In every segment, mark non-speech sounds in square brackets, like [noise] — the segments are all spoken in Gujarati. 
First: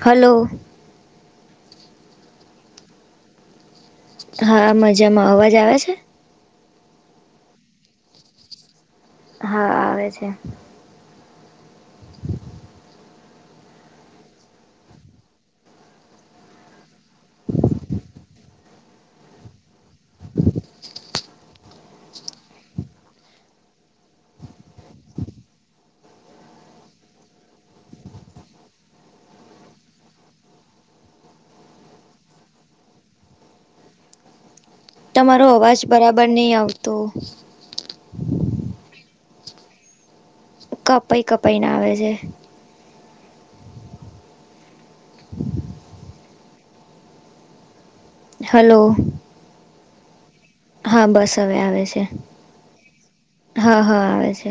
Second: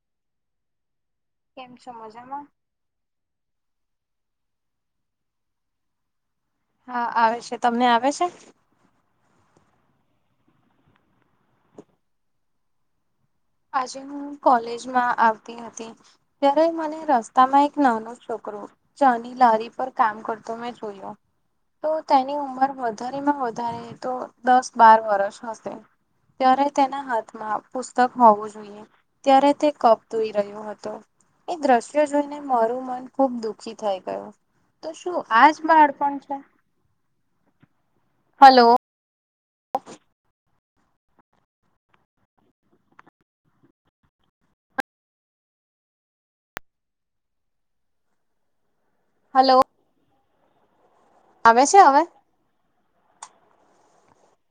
હાલો. કેમ છો મજામાં? હા, મજામાં. અવાજ આવે છે? હા આવે છે. તમને આવે છે? હા આવે છે. આજે હું કોલેજમાં આવતી હતી. ત્યારે મને રસ્તામાં એક નાનું છોકરું ચાની લારી પર કામ કરતો મેં જોયો. તો તેની ઉંમર વધારેમાં વધારે તો દસ બાર વરષ હશે. ત્યારે તેના હાથમાં પુસ્તક હોવું જોઈએ. ત્યારે તે કપ ધોઈ રહ્યો હતો. એ દ્રશ્ય જોઈને મારું મન ખુબ દુઃખી થઈ ગયું. તો શું તમારો આજ અવાજ બાળપણ બરાબર છે? નહીં આવતો હલો. [unintelligible] કપાઈ કપાઈને આવે છે. હલો. હલો. હા, બસ અવે આવે છે. હ હ આવે છે.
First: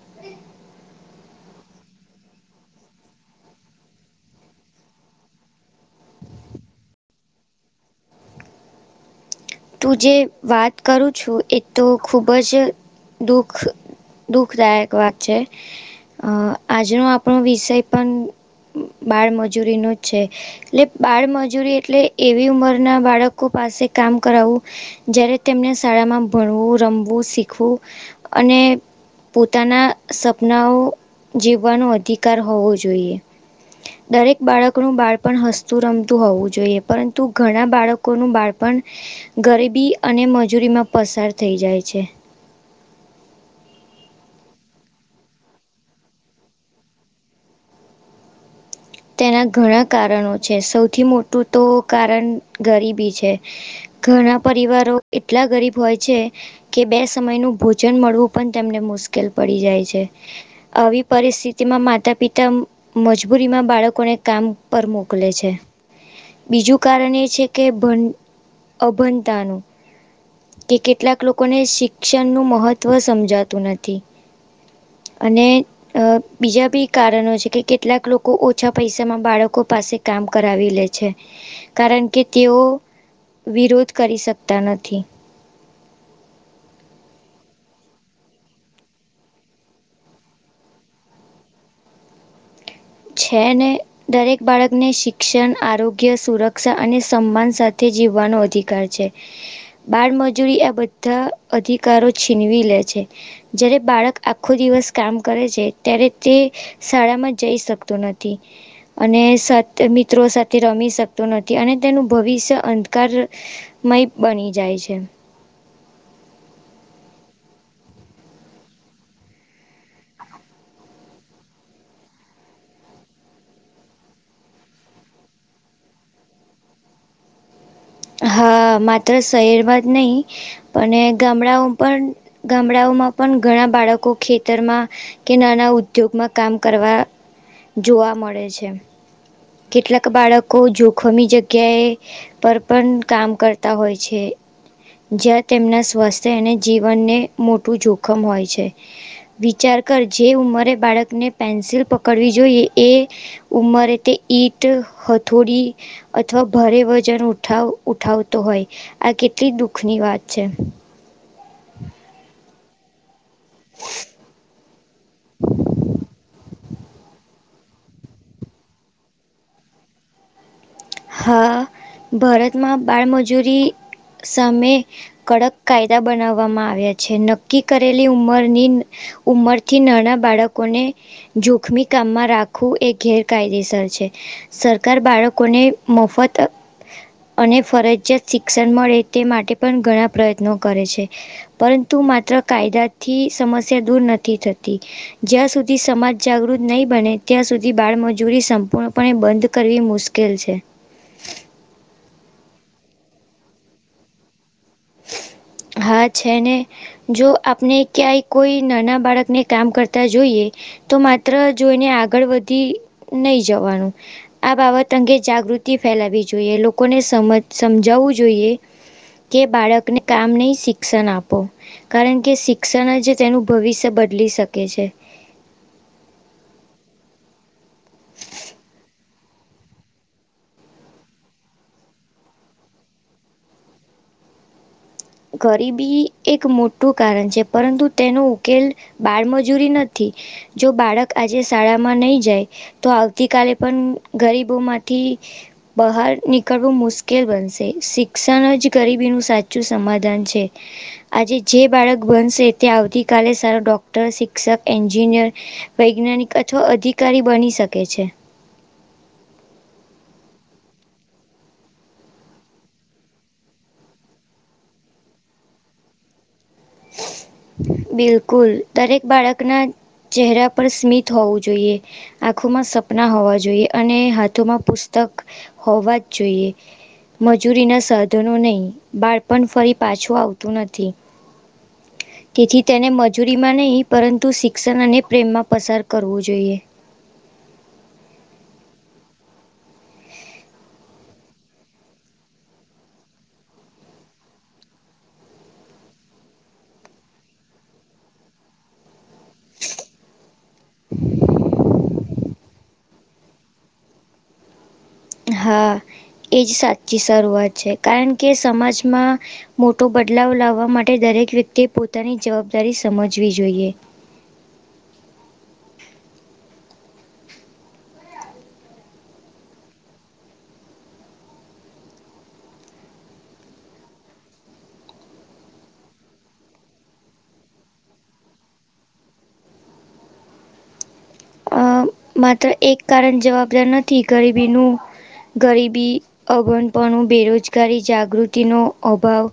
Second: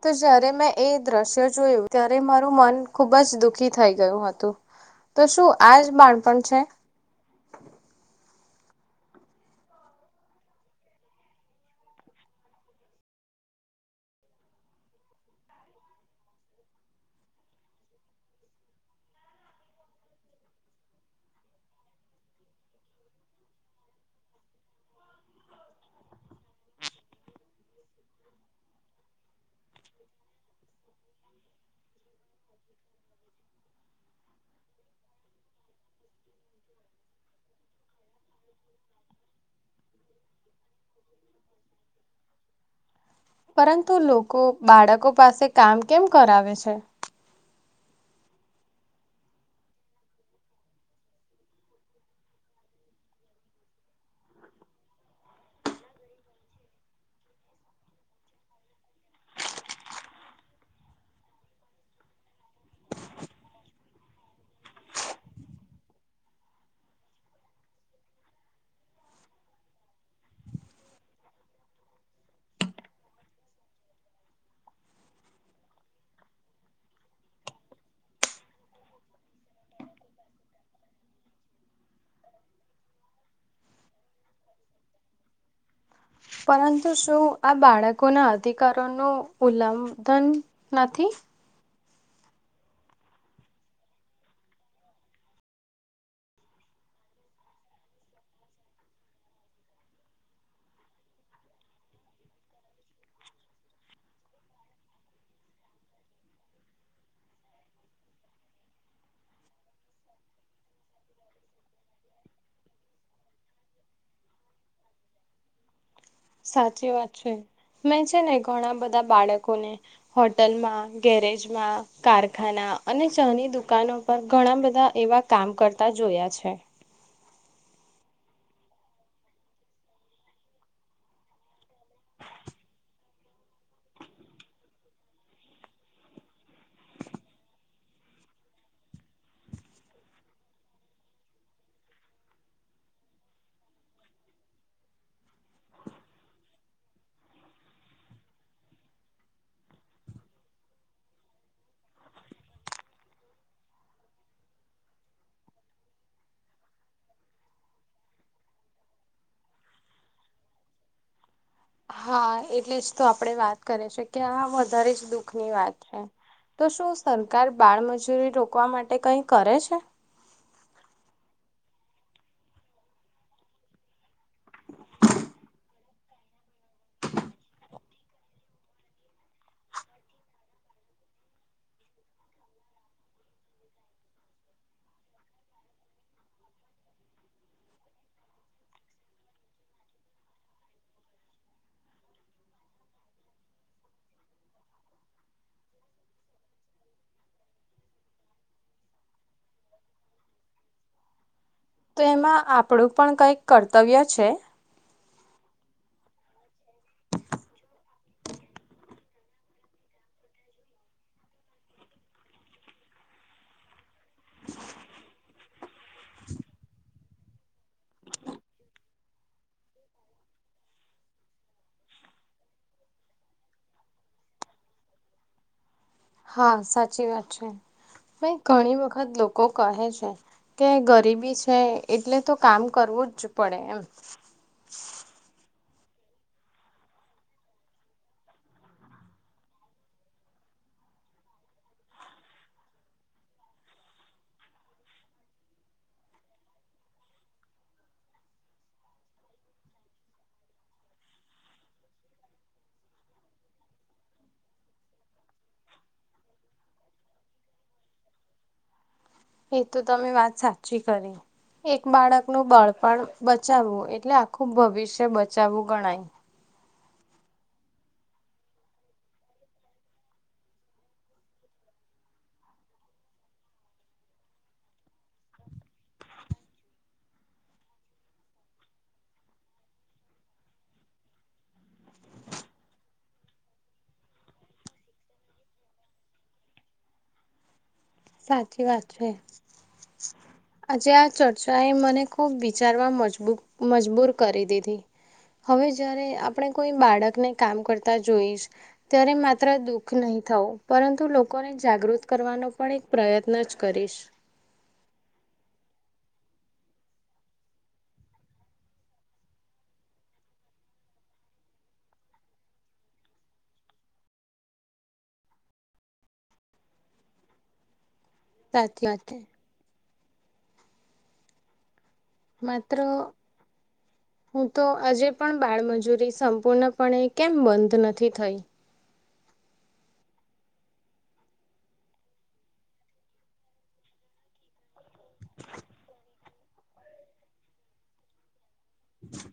તો જયારે મેં એ દ્રશ્ય જોયું ત્યારે મારું મન ખુબ જ દુખી થઈ ગયું હતું. તો શું આજ બાળપણ છે? તું જે વાત કરું છું એ તો ખૂબ જ દુખ દુખદાયક વાત છે અહ આજનો આપણો વિષય પણ બાળમજૂરીનો છે. લે બાળમજૂરી એટલે એવી ઉંમર ના બાળકો પાસે કામ કરાવું જ્યારે તેમને શાળામાં ભણવું રમવું શીખવું અને પોતાના સપનાઓ જીવવાનો અધિકાર હોવો જોઈએ. દરેક બાળકનું બાળપણ હસતું રમતું હોવું જોઈએ પરંતુ ઘણા બાળકોનું બાળપણ ગરીબી અને મજૂરીમાં પસાર થઈ જાય છે. પરંતુ લોકો બાળકો પાસે કામ કેમ કરાવે છે? તેના ઘણા કારણો છે સૌથી મોટું તો કારણ ગરીબી છે. ઘણા પરિવારો એટલા ગરીબ હોય છે કે બે સમયનું ભોજન મળવું પણ તેમને મુશ્કેલ પડી જાય છે. આવી પરિસ્થિતિમાં માતા પિતા મજબૂરીમાં બાળકોને કામ પર મોકલે છે. બીજું કારણ એ છે કે ભં અભંતાનું કે કેટલાક લોકોને શિક્ષણનું મહત્ત્વ સમજાતું નથી. અને અહ બીજા બી કારણો છે કે કેટલાક લોક કો ઓછા પૈસામાં બાળકો પાસે કામ કરાવી લે છે કારણ કે તેઓ વિરોધ કરી શકતા નથી. પરંતુ શું આ બાળકોના અધિકારોનું ઉલ્લંધન નથી? છે ને દરેક બાળકને શિક્ષણ આરોગ્ય સુરક્ષા અને સન્માન સાથે જીવવાનો અધિકાર છે. બાળમજૂરી આ બધા અધિકારો છીનવી લે છે. જયારે બાળક આખો દિવસ કામ કરે છે ત્યારે તે શાળામાં જઈ શક તું નથી. અને સાથે મિત્રો સાથે રમી શકતો નથી અને તેનું ભવિષ્ય અંધકાર મય બની જાય છે. સાચી વાત છે. મેં છે ને ઘણા બધા બાળકોને હોટલમાં ગેરેજમાં કારખાના અને ચા ની દુકાનો પર ઘણા બધા એવા કામ કરતા જોયા છે. હા, માત્ર શહેર માજ નહી અને ગામડાઓ પણ ગામડાઓમાં પણ ઘણા બાળકો ખેતરમાં કે નાના ઉદ્યોગમાં કામ કરવા જોવા મળે છે. કેટલાક બાળકો જોખમી જગ્યાએ પર પણ કામ કરતા હોય છે. જ્યાં તેમના સ્વાસ્થ્ય અને જીવનને મોટું જોખમ હોય છે. વિચાર કર જે ઉંમરે બાળકને પેન્સિલ પકડવી જોઈએ એ ઉમરે તે ઈટ હથોડી અથવા ભારે વજન ઉ ઠાવ ઉઠાવતો હોય આ કેટલી દુઃખની વાત છે. હા, એટલે જ તો આપડે વાત કરે છે કે આ વધારે જ દુઃખ ની વાત હોય. તો શું સરકાર બાળમજૂરી રોકવા માટે કંઈ કરે છે? હા ભારતમાં બાળમજૂરી સામે કડક કાયદા બનાવવામાં આવ્યા છે નક્કી કરેલી ઉંમરની ઉમરથી નાના બાળકોને જોખમી કામમાં રાખવું એ ગેરકાયદેસર છે. સરકાર બાળકોને મફત અને ફરજિયાત શિક્ષણ મળે તે માટે પણ ઘણા પ્રયત્નો કરે છે. પરંતુ માત્ર કાયદાથી સમસ્યા દૂર નથી થતી. જ્યાં સુધી સમાજ જાગૃત નહીં બને ત્યાં સુધી બાળમજૂરી સંપૂર્ણપણે બંધ કરવી મુશ્ક કીલ છે. તો એમાં આપડું પણ કંઈક કર્તવ્ય છે? હા છે ને જો આપને ક્યાંય કોઈ નાના બાળકને કામ કરતા જોઈએ તો માત્ર જોઈને આગળ વધી નહી જવાનું આ બાબત અંગે જાગૃતિ ફેલાવવી જોઈએ લોકોને સમજ સમજાવવું જોઈએ કે બાળકને કામ નહી શિક્ષણ આપો. કારણ કે શિક્ષણ જ તેનું ભવિષ્ય બદલી શકે છે. હા, સાચી વાત છે. હું ઘણી વખત લોકો કહે છે કે ગરીબી છે એટલે તો કામ કરવું જ પડે એમ. ગરીબી એક મોટું કારણ છે પરંતુ તેનો ઉકેલ બાળમજૂરી નથી જે બાળક આજે શાળામાં નહી જાય તો આવતીકાલે પણ ગરીબો માંથી બહાર નીકળવું મુશ્કેલ બનશે શિક્ષણ જ ગરીબીનું સાચું સમાધાન છે. આજે જે બાળક બનશે તે આવતીકાલે સારા ડોક્ટર, શિક્ષક, એન્જિનિયર વૈજ્ઞાનિક અથવા અધિકારી બની શકે છે. એ તો તમે વાત સાચી કરી. એક બાળકનું બાળપણ બચાવવું એટલે આખું ભવિષ્ય બચાવવું ગણાય બિલકુલ દરેક બાળકના ચહેરા પર સ્મિત હોવું જોઈએ. આંખોમાં સપના હોવા જોઈએ અને હાથોમાં પુસ્તક હોવા જ જોઈએ. મંજૂરીના સાધનો નહીં બાળપણ ફરી પાછું આવતું નથી. તેથી તેને મજૂરીમાં નહીં પરંતુ શિક્ષણ અને પ્રેમમાં પસાર કરવું જોઈએ. સાચી વાત છે. આજે આ ચર્ચા એ મને ખૂબ વિચારવા મજબૂ મજબૂર કરી દીધી. હવે જ્યારે આપણે કોઈ બાળકને કામ કરતા જોઈશ ત્યારે માત્ર દુઃખ નહીં થવું. પરંતુ લોકોને જાગૃત કરવાનો પણ એક પ્રયત્ન જ કરીશ. હા એ જ સાચી શરૂઆત છે કારણ કે સમાજમાં મોટો બદલાવ લાવવા માટે દરેક વ્યક્તિએ પોતાની જવાબદારી સમજવી જોઈએ. સાચી વાત માત્ર હું તો આજે પણ બાળમજૂરી સંપૂર્ણપણે કેમ બંધ નથી થઈ અ માત્ર એક કારણ જવાબદાર નથી ગરીબીનું ગરીબી અગવનપણું બેરોજગારી જાગૃતિ નો અભાવ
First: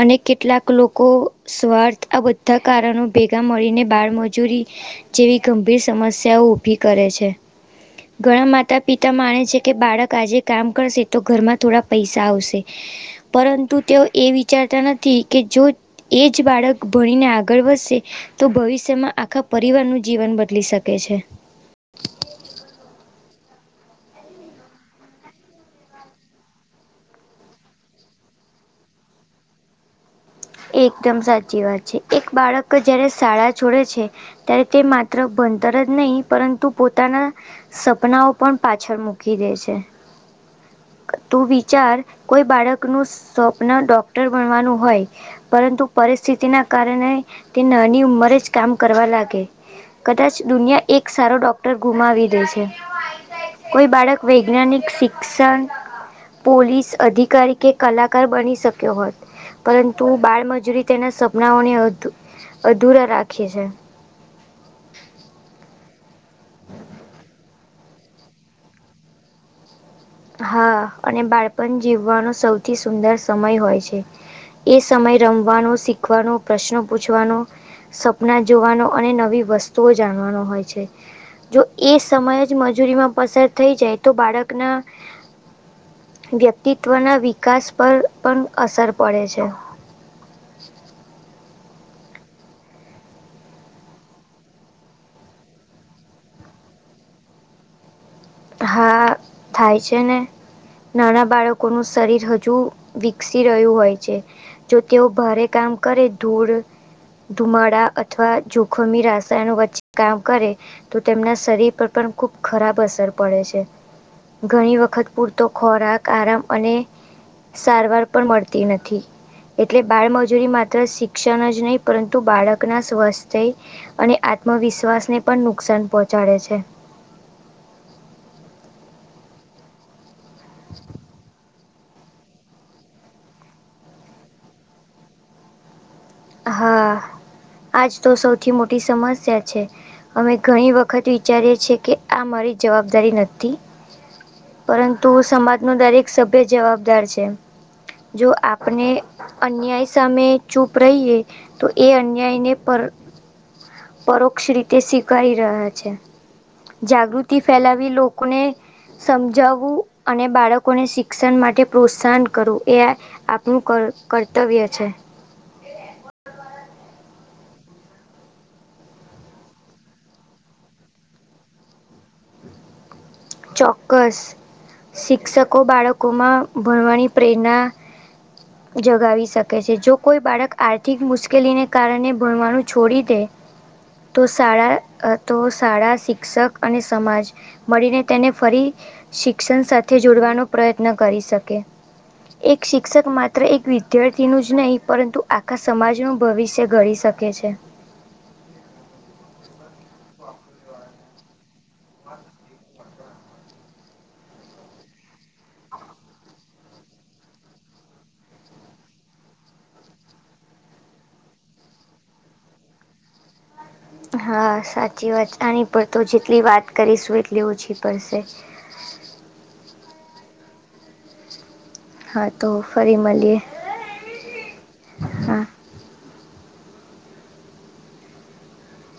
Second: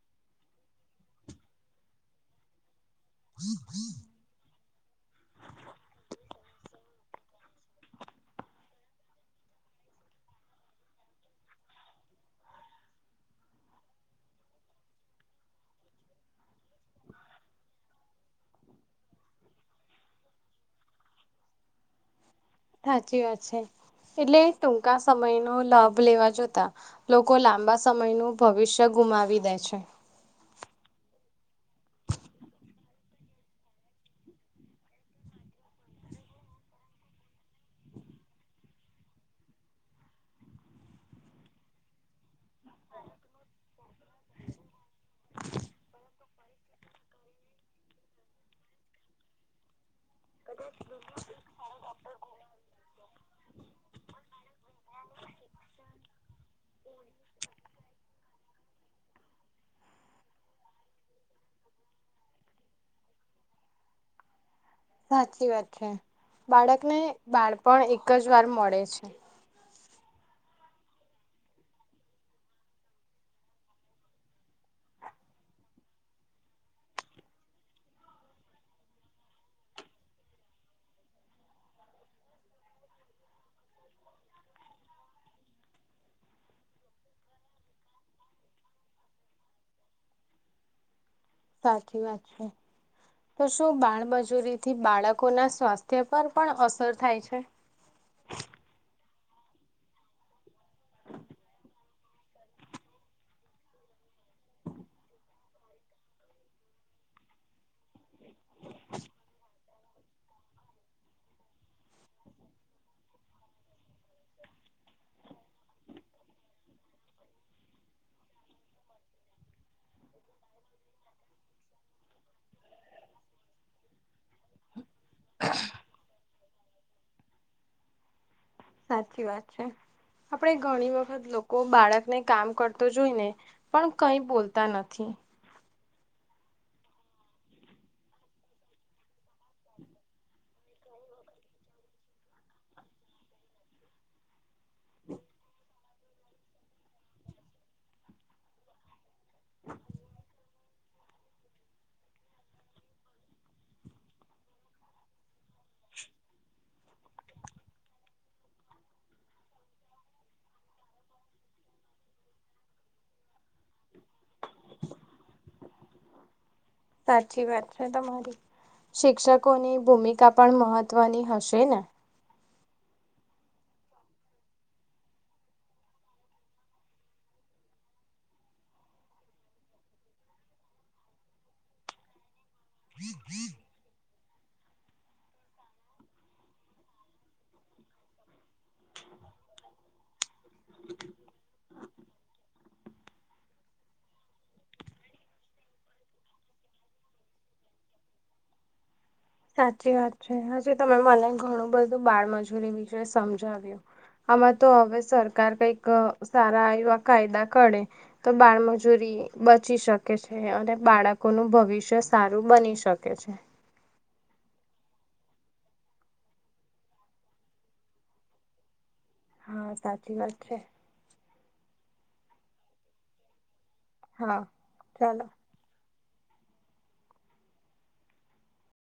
અને કેટલાક લોકો સ્વાર્થ આ બધા કારણો ભેગા મળીને બાળમજૂરી જેવી ગંભીર સમસ્યાઓ ઊભી કરે છે. ઘણા માતા પિતા માને છે કે બાળક આજે કામ કરશે તો ઘરમાં થોડા પૈસા આવશે. પરંતુ તેઓ એ વિચારતા નથી કે જો એ જ બાળક ભણીને આગળ વધશે તો ભવિષ્યમાં આખા પરિવારનું જીવન બદલી શક શકે છે. સાચી વાત છે એટલે ટૂંકા સમયનો લાભ લેવા જોતા લોકો લાંબા સમયનું ભવિષ્ય ગુમાવી દે છે. એકદમ સાચી વાત છે એક બાળક જ્યારે શાળા છોડે છે. ત્યારે તે માત્ર ભણતર જ નહીં પરંતુ પોતાના સપનાઓ પણ પાછળ મૂકી દે છે. તું વિચાર કોઈ બાળકનું સ્વપ્ન ડોક્ટર બનવાનું હોય પરંતુ પરિસ્થિતિના કારણે તે નાની ઉંમરે જ કામ કરવા લાગે. કદાચ દુનિયા એક સારો ડોક ટર ગુમાવી દે છે કોઈ બાળક વૈજ્ઞાનિક શિક્ષણ પોલીસ અધિકારી કે કલાકાર બની શક્યો હોત પરંતુ બાળમજૂરી તેના સપનાઓને અધુ અધુરા રાખે છે. સાચી વાત છે બાળકને બાળપણ એક જ વાર મળે છે. હા અને બાળપણ જીવવાનો સૌથી સુંદર સમય હોય છે. એ સમય રમવાનો શીખવાનો પ્રશ્નો પૂછવાનો સપના જોવાનો અને નવી વસ્તુઓ જાણવાનો હોય છે. જો એ સમય જ મજૂરીમાં પસાર થઈ જાય તો બાળકના વ્યક્તિત્વના વિકાસ પર પણ અસર પડે છે. સાચી વાત છે. તો શું બાળમજૂરીથી બાળકોના સ્વાસ્થ્ય પર પણ અસર થાય છે. હા થાય છે ને નાના બાળકોનું શરીર હજુ વિકસી રહ્યું હોય છે. જો તેઓ ભારે કામ કરે ધૂળ ધુમાડા અ અથવા જોખમી રાસાયણ વચ્ચે કામ કરે તો તેમના શરીર પર પણ ખુબ ખરાબ અસર પડે છે, ઘાણી વખત પૂરતો ખોરાક, આરામ અને સારવાર પણ મળતી નથી એટલે બાળમજૂરી માત્ર શિક્ષણ જ નહીં પરંતુ બાળકનાં સ્વસ્થ્ય અને આત્મવિશ્વાસને પણ નુકસાન પોચાડે છે. સાચી વાત છે, આપળે ઘણી વખત લો કો બાળક ને કામ કરતું જોયને, પણ કઈ બોલતા નથી. હા, આજ તો સૌથી મોટી સમસ્યા છે. અમે ઘણી વખત વિચારીએ છે કે આ મારી જવાબદારી નથી. પરંતુ સમાજ નો દરેક સભ્ય જવાબદાર છે, જો આપણે અન્યાય સામે ચૂપ રઈએ તો એ અન્યાયને પર પરોક્ષ રીતે સ્વીકારી રહ્યા છે. જાગૃતિ ફેલાવી લોકને સમજાવું અને બાળકોને શિક્ષણ માટે પ્રોત્સાહન કરવું એઆ આપ નું કર કર્તવ્ય છે. સાચી વાત છે તમારી શિક્ષકોની ભૂમિકા પણ મહત્વની હશે ને. ચોક્કસ, શિક્ષકો બાળકોમાં ભણવાની પ્રેણા [inaudible] જગાવી શકે છે, જો કોઈ બાળક આર્થિક મુશ્કેલીને કારણે ભણવાનું છોડી દે તો શાળા અ તો શાળા, શિક્ષક અને સમાજ મળીને તેને ફરી શિક્ષણ સાથે જોડવાનો પ્રયત્ન કરી શકે એક શિક્ષક માત્ર એક વિદ્યાર્થીનું જ નહી, પરંતુ આખા સમાજનું ભવિષ્ય ઘડી શ કે છે. સાચી વાત છે, હજી તમે મને ઘણું બધું બાળમજૂરી વિશે સમજાવ્યું આમાં તો હવે સરકાર કઈક અ સારા એવા કાયદા કાઢે તો બાળમજૂરી બચી શકે છે, અને બાળકોનું ભવિષ્ય સારું બની શકે છે. હા, સાચી વાત આની પર તો જેટલી વાત કરીશું એટલી ઓછી પડશે. હ, સાચી વાત છે. હા, તો ફરી મલીએ. હા, ચાલો.